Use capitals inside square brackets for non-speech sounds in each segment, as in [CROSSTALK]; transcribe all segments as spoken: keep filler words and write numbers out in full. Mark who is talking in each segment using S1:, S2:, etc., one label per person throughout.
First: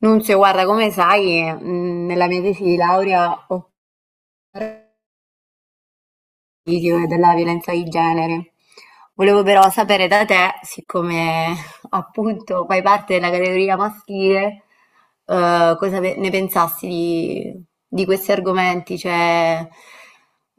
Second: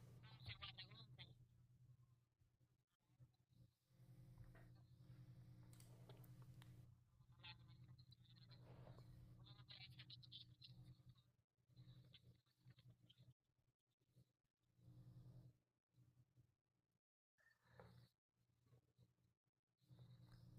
S1: Nunzio, guarda, come sai, mh, nella mia tesi di laurea ho video e della violenza di genere. Volevo però sapere da te, siccome [LAUGHS] appunto fai parte della categoria maschile, eh, cosa pe- ne pensassi di, di questi argomenti, cioè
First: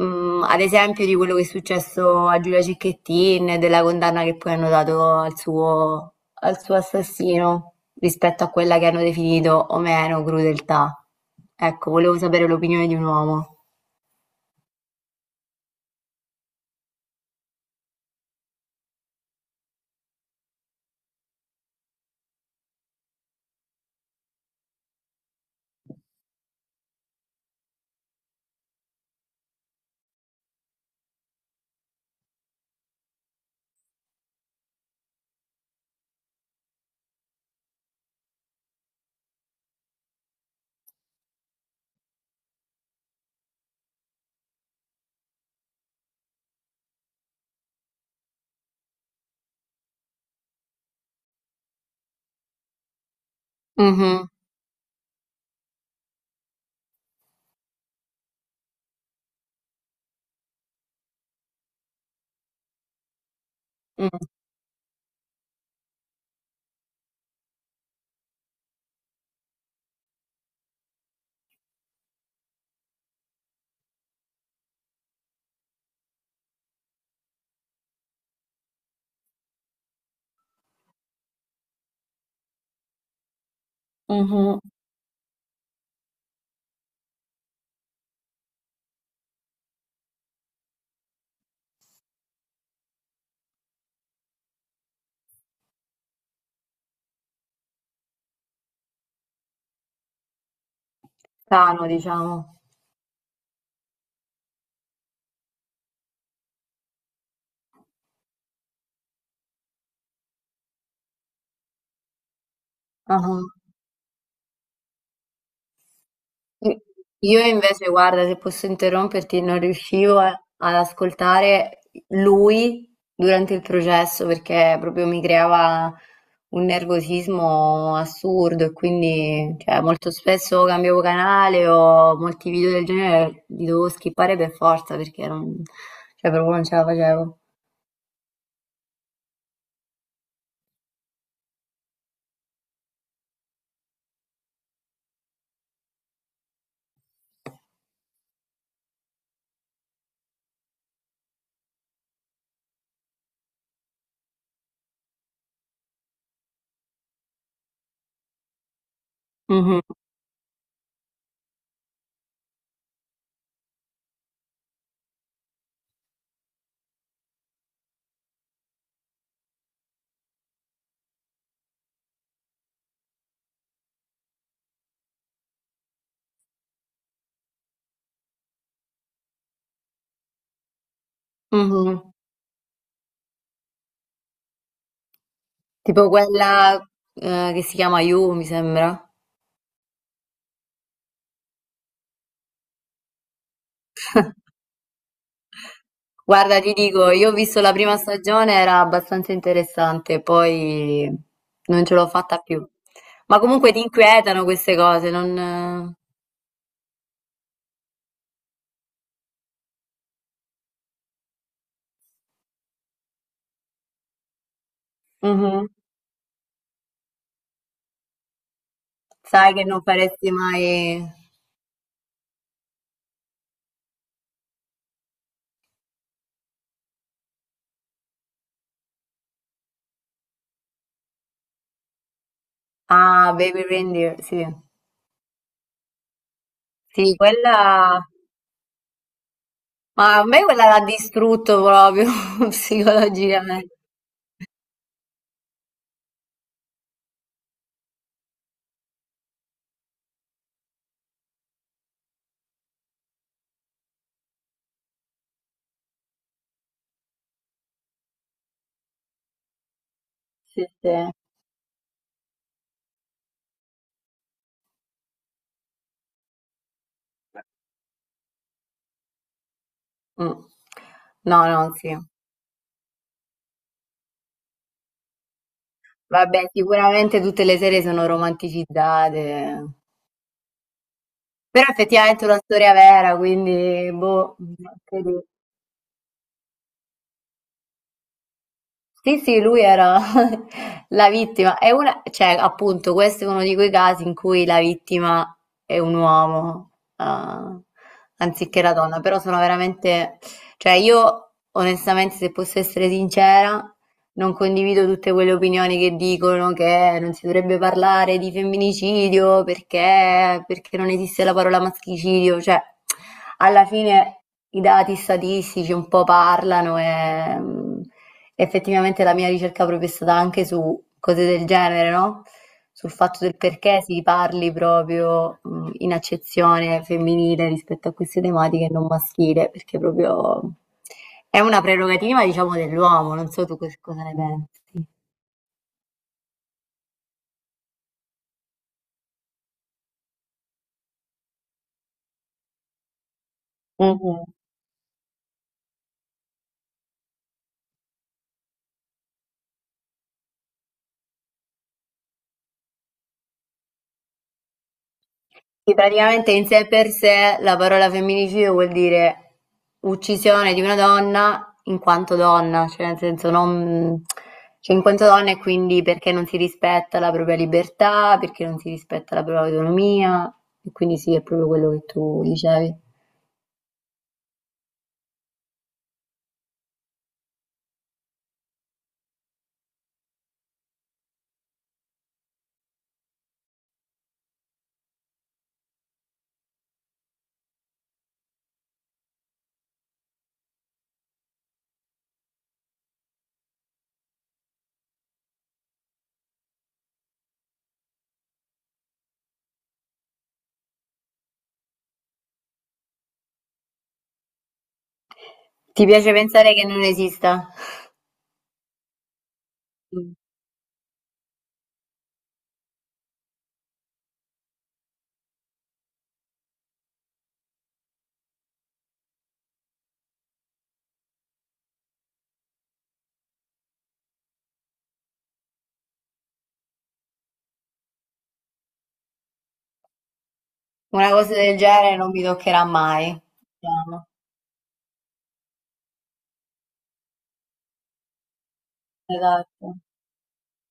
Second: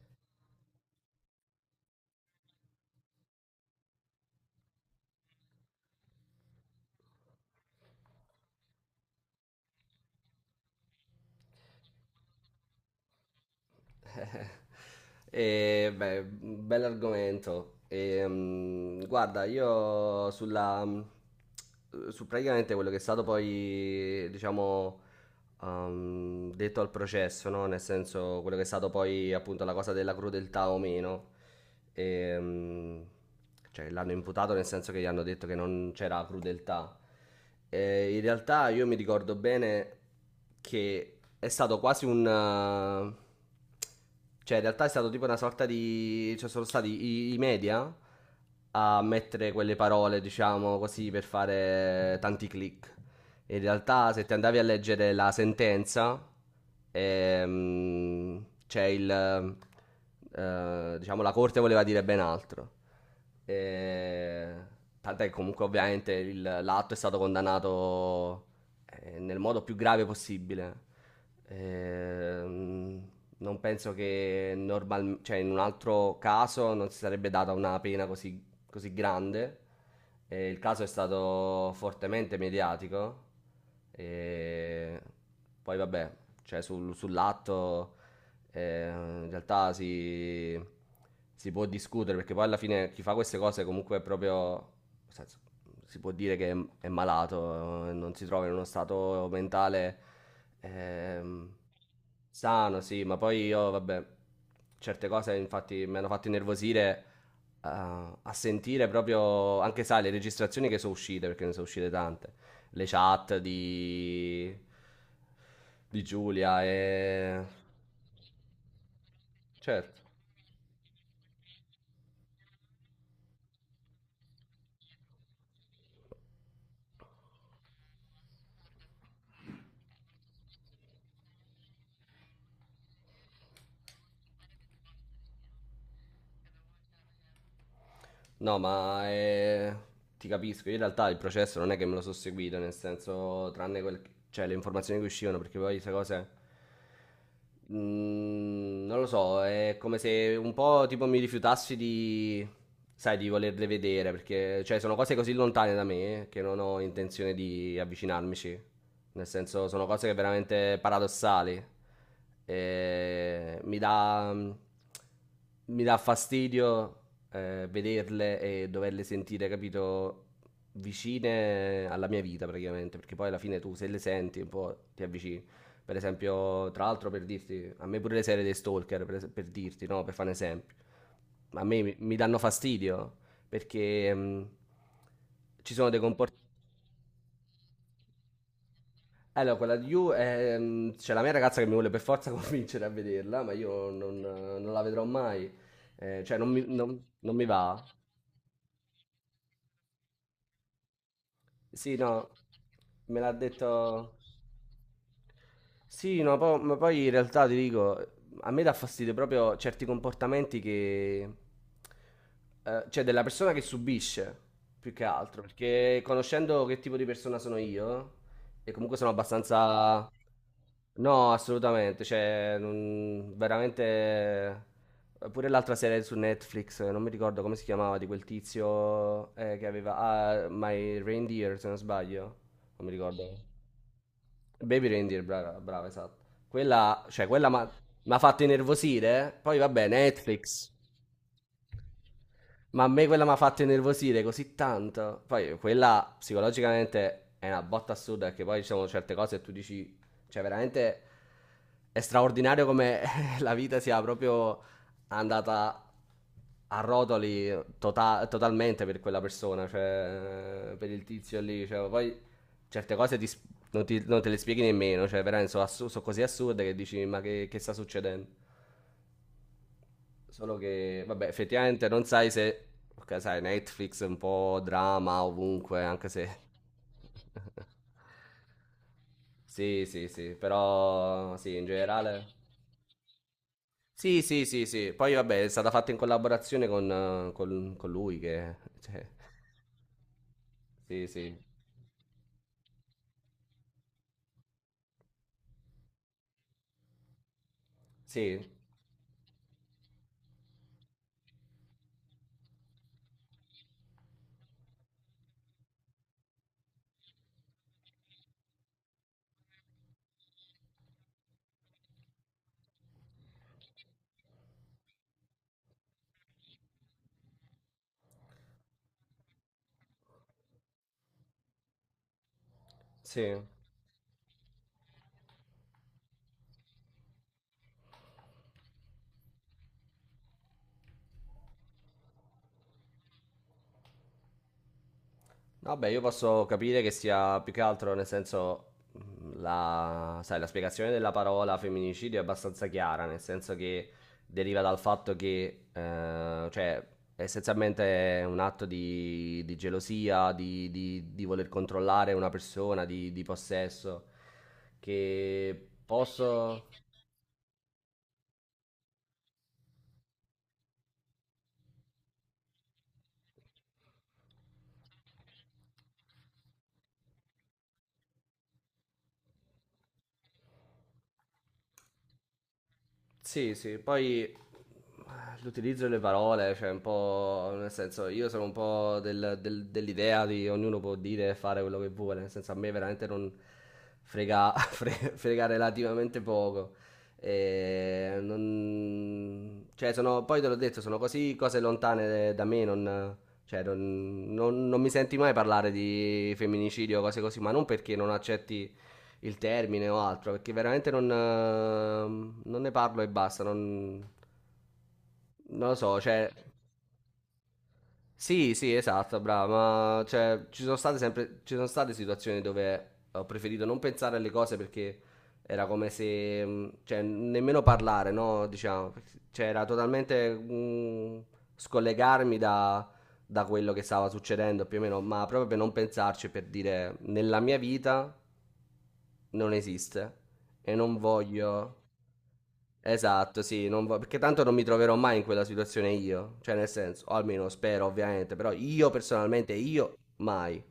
S1: mm, ad esempio di quello che è successo a Giulia Cecchettin, e della condanna che poi hanno dato al suo, al suo assassino rispetto a quella che hanno definito o meno crudeltà. Ecco, volevo sapere l'opinione di un uomo.
S2: [LAUGHS] E, beh, bell'argomento. E, mm, guarda, io sulla, mm, su praticamente quello che è stato poi, diciamo, um, detto al processo, no? Nel senso, quello che è stato poi appunto la cosa della crudeltà o meno. E, mm, cioè, l'hanno imputato nel senso che gli hanno detto che non c'era crudeltà. E in realtà io mi ricordo bene che è stato quasi un... eh, cioè, in realtà è stato tipo una sorta di. Cioè, sono stati i, i media a mettere quelle parole, diciamo così, per fare tanti click. In realtà, se
S1: Mhm.
S2: ti andavi a leggere la sentenza, ehm, c'è il. Eh, diciamo, la corte voleva dire ben altro.
S1: Mm.
S2: Eh, tant'è che comunque, ovviamente, il- l'atto è stato condannato, eh, nel modo più grave possibile. Ehm, non penso che normal- cioè, in un altro caso non si sarebbe data una pena così così grande. E il caso è stato fortemente mediatico.
S1: Mhm.
S2: E poi vabbè, cioè sul- sull'atto, eh, in realtà si, si può discutere, perché poi alla fine chi fa queste cose comunque è proprio, nel senso, si può dire che è, è malato, eh, non si trova in uno stato mentale ehm,
S1: Lontano, diciamo.
S2: sano, sì, ma poi io vabbè, certe cose infatti mi hanno fatto innervosire a, a sentire proprio anche, sai, le registrazioni che sono uscite, perché ne sono uscite tante, le chat
S1: Ah-ah.
S2: di, di, Giulia
S1: I Io
S2: e...
S1: invece guarda, se posso interromperti, non
S2: Certo.
S1: riuscivo a ad ascoltare lui durante il processo perché proprio mi creava un nervosismo assurdo e quindi, cioè, molto spesso cambiavo canale o molti video del genere li dovevo skippare per forza perché non, cioè, proprio non ce la facevo.
S2: No, ma eh, ti capisco. Io in realtà il processo non è che me lo sono seguito, nel senso, tranne quel- cioè, le informazioni che uscivano, perché poi queste cose. Mm, non lo so, è come se un po' tipo mi rifiutassi di, sai, di volerle vedere, perché cioè, sono cose così lontane da me che non ho intenzione di avvicinarmici. Nel senso,
S1: Mh-mh.
S2: sono cose che veramente paradossali. E mi dà, mi dà fastidio eh, vederle e doverle sentire, capito, vicine alla mia vita praticamente, perché poi alla fine tu se le senti un po' ti avvicini. Per esempio, tra l'altro per dirti, a me pure le serie dei stalker, per, es- per dirti, no, per fare un esempio, a me mi
S1: Mh-mh.
S2: mi danno fastidio perché mh, ci sono dei
S1: Tipo
S2: comportamenti...
S1: quella, ehm, che si chiama You, mi sembra.
S2: Allora, quella di You, ehm, c'è la mia ragazza che mi vuole per forza [LAUGHS] convincere a vederla, ma io non, non la vedrò mai. Eh, cioè non
S1: Guarda,
S2: mi
S1: ti
S2: non-
S1: dico, io ho
S2: non mi
S1: visto la
S2: va.
S1: prima stagione, era abbastanza interessante, poi non
S2: Sì,
S1: ce l'ho
S2: no,
S1: fatta più.
S2: me l'ha
S1: Ma comunque ti
S2: detto,
S1: inquietano queste cose, non...
S2: sì, no, po- ma poi in realtà ti dico, a me dà fastidio proprio certi comportamenti che... eh, cioè della persona che subisce, più che altro,
S1: Mhm.
S2: perché conoscendo che tipo di persona sono io, e comunque sono
S1: Sai che non
S2: abbastanza...
S1: faresti mai...
S2: No, assolutamente, cioè, non- veramente... Pure l'altra serie su Netflix, non mi ricordo come si chiamava, di quel tizio eh, che aveva... Ah, My Reindeer, se non sbaglio, non mi ricordo.
S1: Ah, Baby Reindeer, sì.
S2: Baby Reindeer, brava, brava, esatto. Quella,
S1: Sì,
S2: cioè, quella
S1: quella...
S2: mi ha fatto innervosire. Poi, vabbè,
S1: Ma a me quella
S2: Netflix.
S1: l'ha distrutto proprio [LAUGHS]
S2: Ma a me quella mi ha fatto
S1: psicologicamente.
S2: innervosire così tanto. Poi quella psicologicamente è una botta assurda, perché poi ci sono certe cose e tu dici, cioè veramente è straordinario come [LAUGHS] la vita sia proprio andata a rotoli tota- totalmente per quella persona,
S1: Sì,
S2: cioè per
S1: sì.
S2: il tizio lì. Cioè, poi certe cose ti s- non, ti- non te le spieghi nemmeno, cioè veramente sono, assu- sono così assurde che dici ma che, che sta succedendo?
S1: Mm.
S2: Solo che, vabbè,
S1: No, no,
S2: effettivamente
S1: sì.
S2: non sai se... Ok, sai, Netflix è un po' drama ovunque, anche se...
S1: Vabbè, sicuramente tutte le serie
S2: [LAUGHS]
S1: sono romanticizzate.
S2: Sì, sì, sì, però sì, in
S1: Però effettivamente è
S2: generale...
S1: una storia vera, quindi
S2: Sì,
S1: boh,
S2: sì, sì, sì.
S1: anche
S2: Poi
S1: lì.
S2: vabbè, è stata fatta in collaborazione con, eh, con- con lui che... cioè,
S1: Sì, sì, lui era [LAUGHS]
S2: sì,
S1: la
S2: sì.
S1: vittima. È una, cioè, appunto, questo è uno di quei casi in cui la vittima è un uomo, eh,
S2: Sì,
S1: anziché la donna. Però sono veramente, cioè, io onestamente, se posso essere sincera, non condivido tutte quelle opinioni che dicono che non si dovrebbe parlare di femminicidio perché, perché non esiste la parola maschicidio, cioè alla fine i dati statistici un po' parlano e mh, effettivamente la mia ricerca proprio è stata anche su cose del genere, no? Sul fatto
S2: sì.
S1: del perché si parli proprio mh, in accezione femminile rispetto a queste tematiche e non maschile, perché proprio è una prerogativa, diciamo, dell'uomo, non so tu cos cosa ne pensi.
S2: Vabbè, io posso capire che sia più che altro, nel senso, mh, la, sai, la spiegazione della parola femminicidio è abbastanza chiara, nel senso che
S1: Mhm.
S2: deriva dal fatto che, eh, cioè, essenzialmente è un atto di, di gelosia, di, di- di voler controllare una persona, di, di possesso, che
S1: Sì, praticamente in sé
S2: posso...
S1: per sé la parola femminicidio vuol dire uccisione di una donna in quanto donna, cioè nel senso non, cioè in quanto donna e quindi perché non si rispetta la propria libertà, perché non si rispetta la propria autonomia, e quindi sì, è proprio quello che tu dicevi.
S2: Sì, sì, poi eh, l'utilizzo delle parole, cioè un po', nel senso, io sono un po' del- del- dell'idea di ognuno può dire e fare quello che vuole, nel senso a me veramente non frega, [LAUGHS] fre- frega relativamente poco. E non- cioè sono, poi te l'ho detto, sono così cose lontane da me, non, cioè non, non- non mi senti mai parlare di femminicidio o cose così, ma non perché non accetti il termine o altro, perché veramente non, eh, non ne parlo e basta, non, non lo
S1: Ti
S2: so,
S1: piace
S2: cioè,
S1: pensare che non esista?
S2: sì, sì, esatto, brava, ma
S1: Mm.
S2: cioè, ci sono state sempre, ci sono state situazioni dove ho preferito non pensare alle cose, perché era come se, mh, cioè, nemmeno parlare, no, diciamo, cioè, era totalmente mh, scollegarmi da, da quello che stava succedendo più o meno, ma proprio per non pensarci, per dire, nella mia vita non esiste e non
S1: Una cosa del
S2: voglio...
S1: genere non mi toccherà mai,
S2: Esatto, sì, non vo-
S1: diciamo.
S2: perché tanto non mi troverò mai in quella situazione io, cioè nel senso, o almeno spero ovviamente, però io personalmente,
S1: Esatto.
S2: io mai.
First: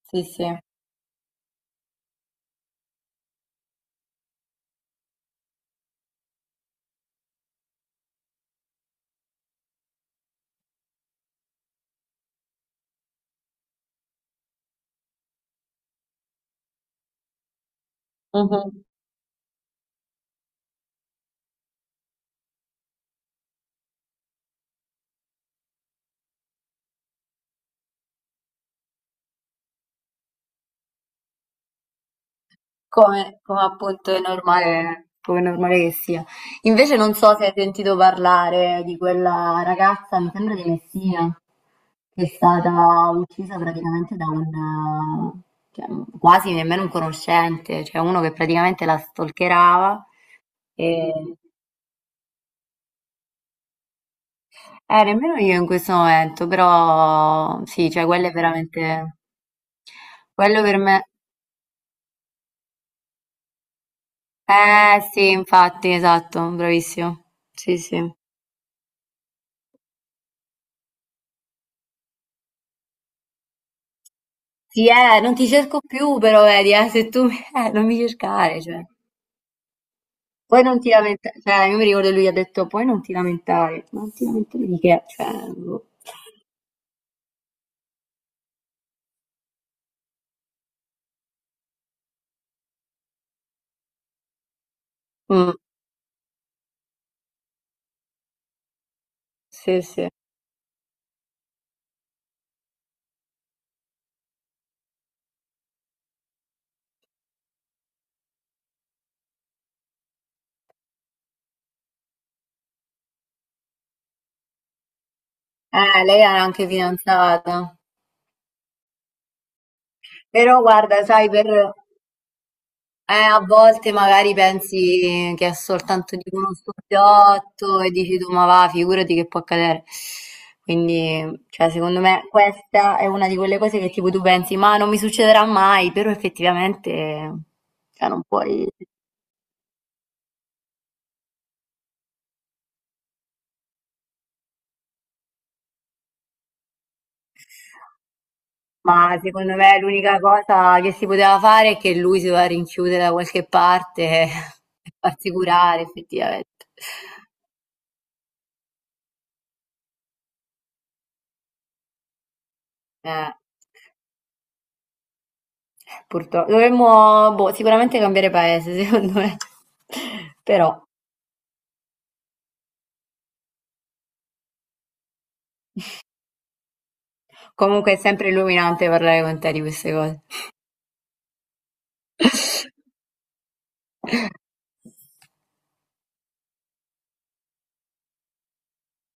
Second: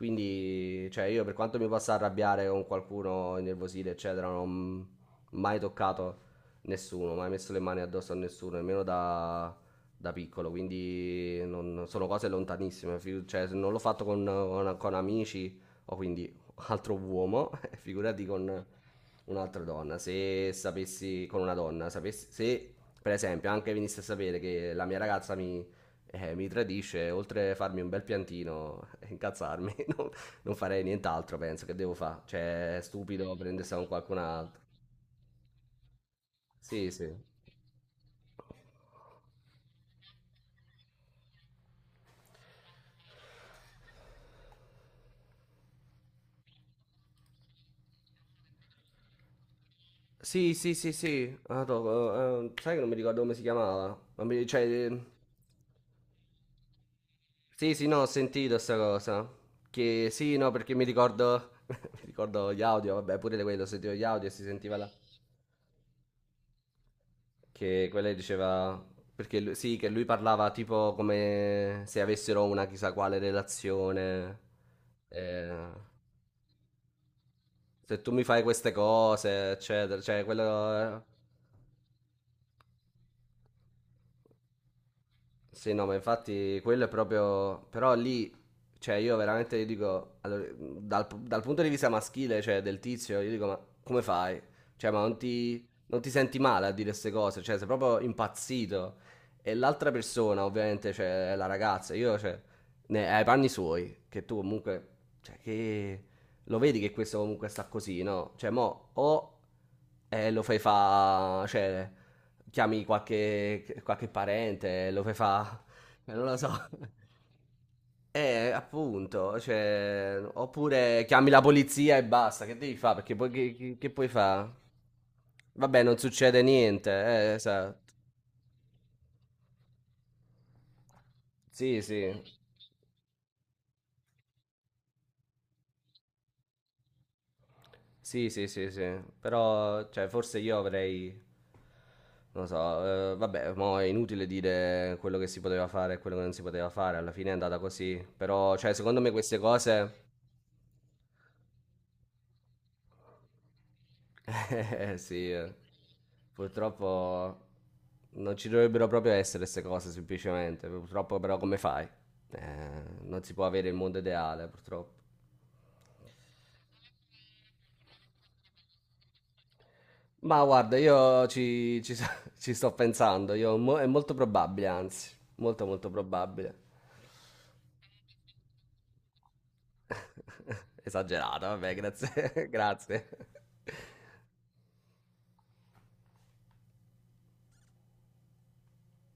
S1: Sì, sì.
S2: cioè io per quanto mi possa arrabbiare con qualcuno, innervosire, eccetera, non ho mai toccato nessuno, mai messo le mani addosso a nessuno, nemmeno da da piccolo, quindi non- sono cose lontanissime, fi- cioè se non l'ho fatto con, con- con amici o quindi altro uomo, [LAUGHS] figurati con
S1: Mhm.
S2: un'altra donna. Se sapessi con una donna, sapessi, se per esempio anche venisse a sapere che la mia ragazza mi, eh, mi tradisce, oltre a farmi un bel piantino e incazzarmi, [LAUGHS] non, non farei nient'altro, penso che devo fare. Cioè, è stupido
S1: Come, come
S2: prendersi con
S1: appunto
S2: qualcun
S1: è
S2: altro.
S1: normale, come è normale che sia.
S2: Sì,
S1: Invece
S2: sì.
S1: non so se hai sentito parlare di quella ragazza, mi sembra di Messina, che è stata uccisa praticamente da un, eh, cioè, quasi nemmeno un conoscente, cioè uno che praticamente la stalkerava
S2: Sì, sì, sì,
S1: e
S2: sì. Ah, to- eh, sai che non mi ricordo come si chiamava? Non mi- cioè,
S1: eh, nemmeno io in questo momento, però
S2: sì, sì,
S1: sì,
S2: no,
S1: cioè
S2: ho
S1: quello è
S2: sentito sta
S1: veramente,
S2: cosa. Che sì, no,
S1: quello
S2: perché
S1: per
S2: mi
S1: me,
S2: ricordo, [LAUGHS] mi ricordo gli audio, vabbè, pure di quello, sentivo gli audio e si sentiva là.
S1: eh sì, infatti, esatto, bravissimo, sì
S2: Che quella
S1: sì.
S2: diceva, perché lui- sì, che lui parlava tipo come se avessero una chissà quale relazione.
S1: Sì, eh, non ti
S2: eh,
S1: cerco più però, vedi, eh, se tu [LAUGHS] eh, non
S2: Se
S1: mi
S2: tu mi fai
S1: cercare,
S2: queste
S1: cioè.
S2: cose, eccetera, cioè
S1: Poi non ti
S2: quello...
S1: lamentare, cioè, io mi ricordo che lui ha detto, poi non ti lamentare, non ti lamentare di che, cioè,
S2: Sì, no,
S1: boh.
S2: ma infatti quello è proprio... Però lì, cioè io veramente io dico, allora, dal, dal punto di vista maschile, cioè del tizio, io dico, ma come fai? Cioè, ma non
S1: Mm,
S2: ti, non ti senti male a dire queste cose? Cioè, sei proprio impazzito. E
S1: sì,
S2: l'altra
S1: sì.
S2: persona, ovviamente, cioè, è la ragazza, io, cioè, ne, ai panni suoi, che tu comunque, cioè, che... Lo vedi che questo comunque sta così, no? Cioè, mo, o eh, lo fai fa... cioè chiami qualche qualche parente, lo fai fa,
S1: Eh,
S2: [LAUGHS] eh,
S1: lei
S2: non lo
S1: era
S2: so.
S1: anche
S2: [LAUGHS]
S1: fidanzata.
S2: Eh, appunto, cioè,
S1: Però guarda,
S2: oppure chiami
S1: sai,
S2: la
S1: per...
S2: polizia e basta, che devi fare? Perché
S1: Eh,
S2: poi
S1: a
S2: che, che- che
S1: volte
S2: puoi
S1: magari
S2: fare?
S1: pensi che è
S2: Vabbè, non
S1: soltanto di
S2: succede
S1: uno
S2: niente, eh,
S1: scopiotto
S2: esatto.
S1: e dici tu, ma va, figurati che può accadere. Quindi, cioè,
S2: Sì,
S1: secondo
S2: sì,
S1: me questa è una di quelle cose che tipo tu pensi, ma non mi succederà mai, però effettivamente, cioè, non
S2: sì, sì,
S1: puoi...
S2: sì, sì, però, cioè, forse io avrei, non lo so, eh, vabbè, mo è inutile dire quello che si poteva fare e quello che non si poteva fare, alla fine è andata così, però, cioè, secondo me
S1: Ma
S2: queste
S1: secondo me
S2: cose...
S1: l'unica cosa che si poteva fare è che lui si doveva rinchiudere da qualche parte [LAUGHS] e
S2: Eh, sì,
S1: farsi
S2: eh.
S1: curare, effettivamente.
S2: Purtroppo non ci dovrebbero proprio essere queste cose, semplicemente. Purtroppo però come fai? Eh, non
S1: Eh.
S2: si può avere il mondo ideale, purtroppo.
S1: Purtro dovremmo, boh, sicuramente cambiare paese, secondo me. [LAUGHS]
S2: Ma guarda,
S1: Però,
S2: io ci, ci so- [LAUGHS] ci sto pensando, io mo- è molto probabile, anzi, molto molto probabile.
S1: comunque è sempre illuminante parlare con te di queste cose.
S2: [LAUGHS] Esagerato, vabbè, grazie, [LAUGHS] grazie.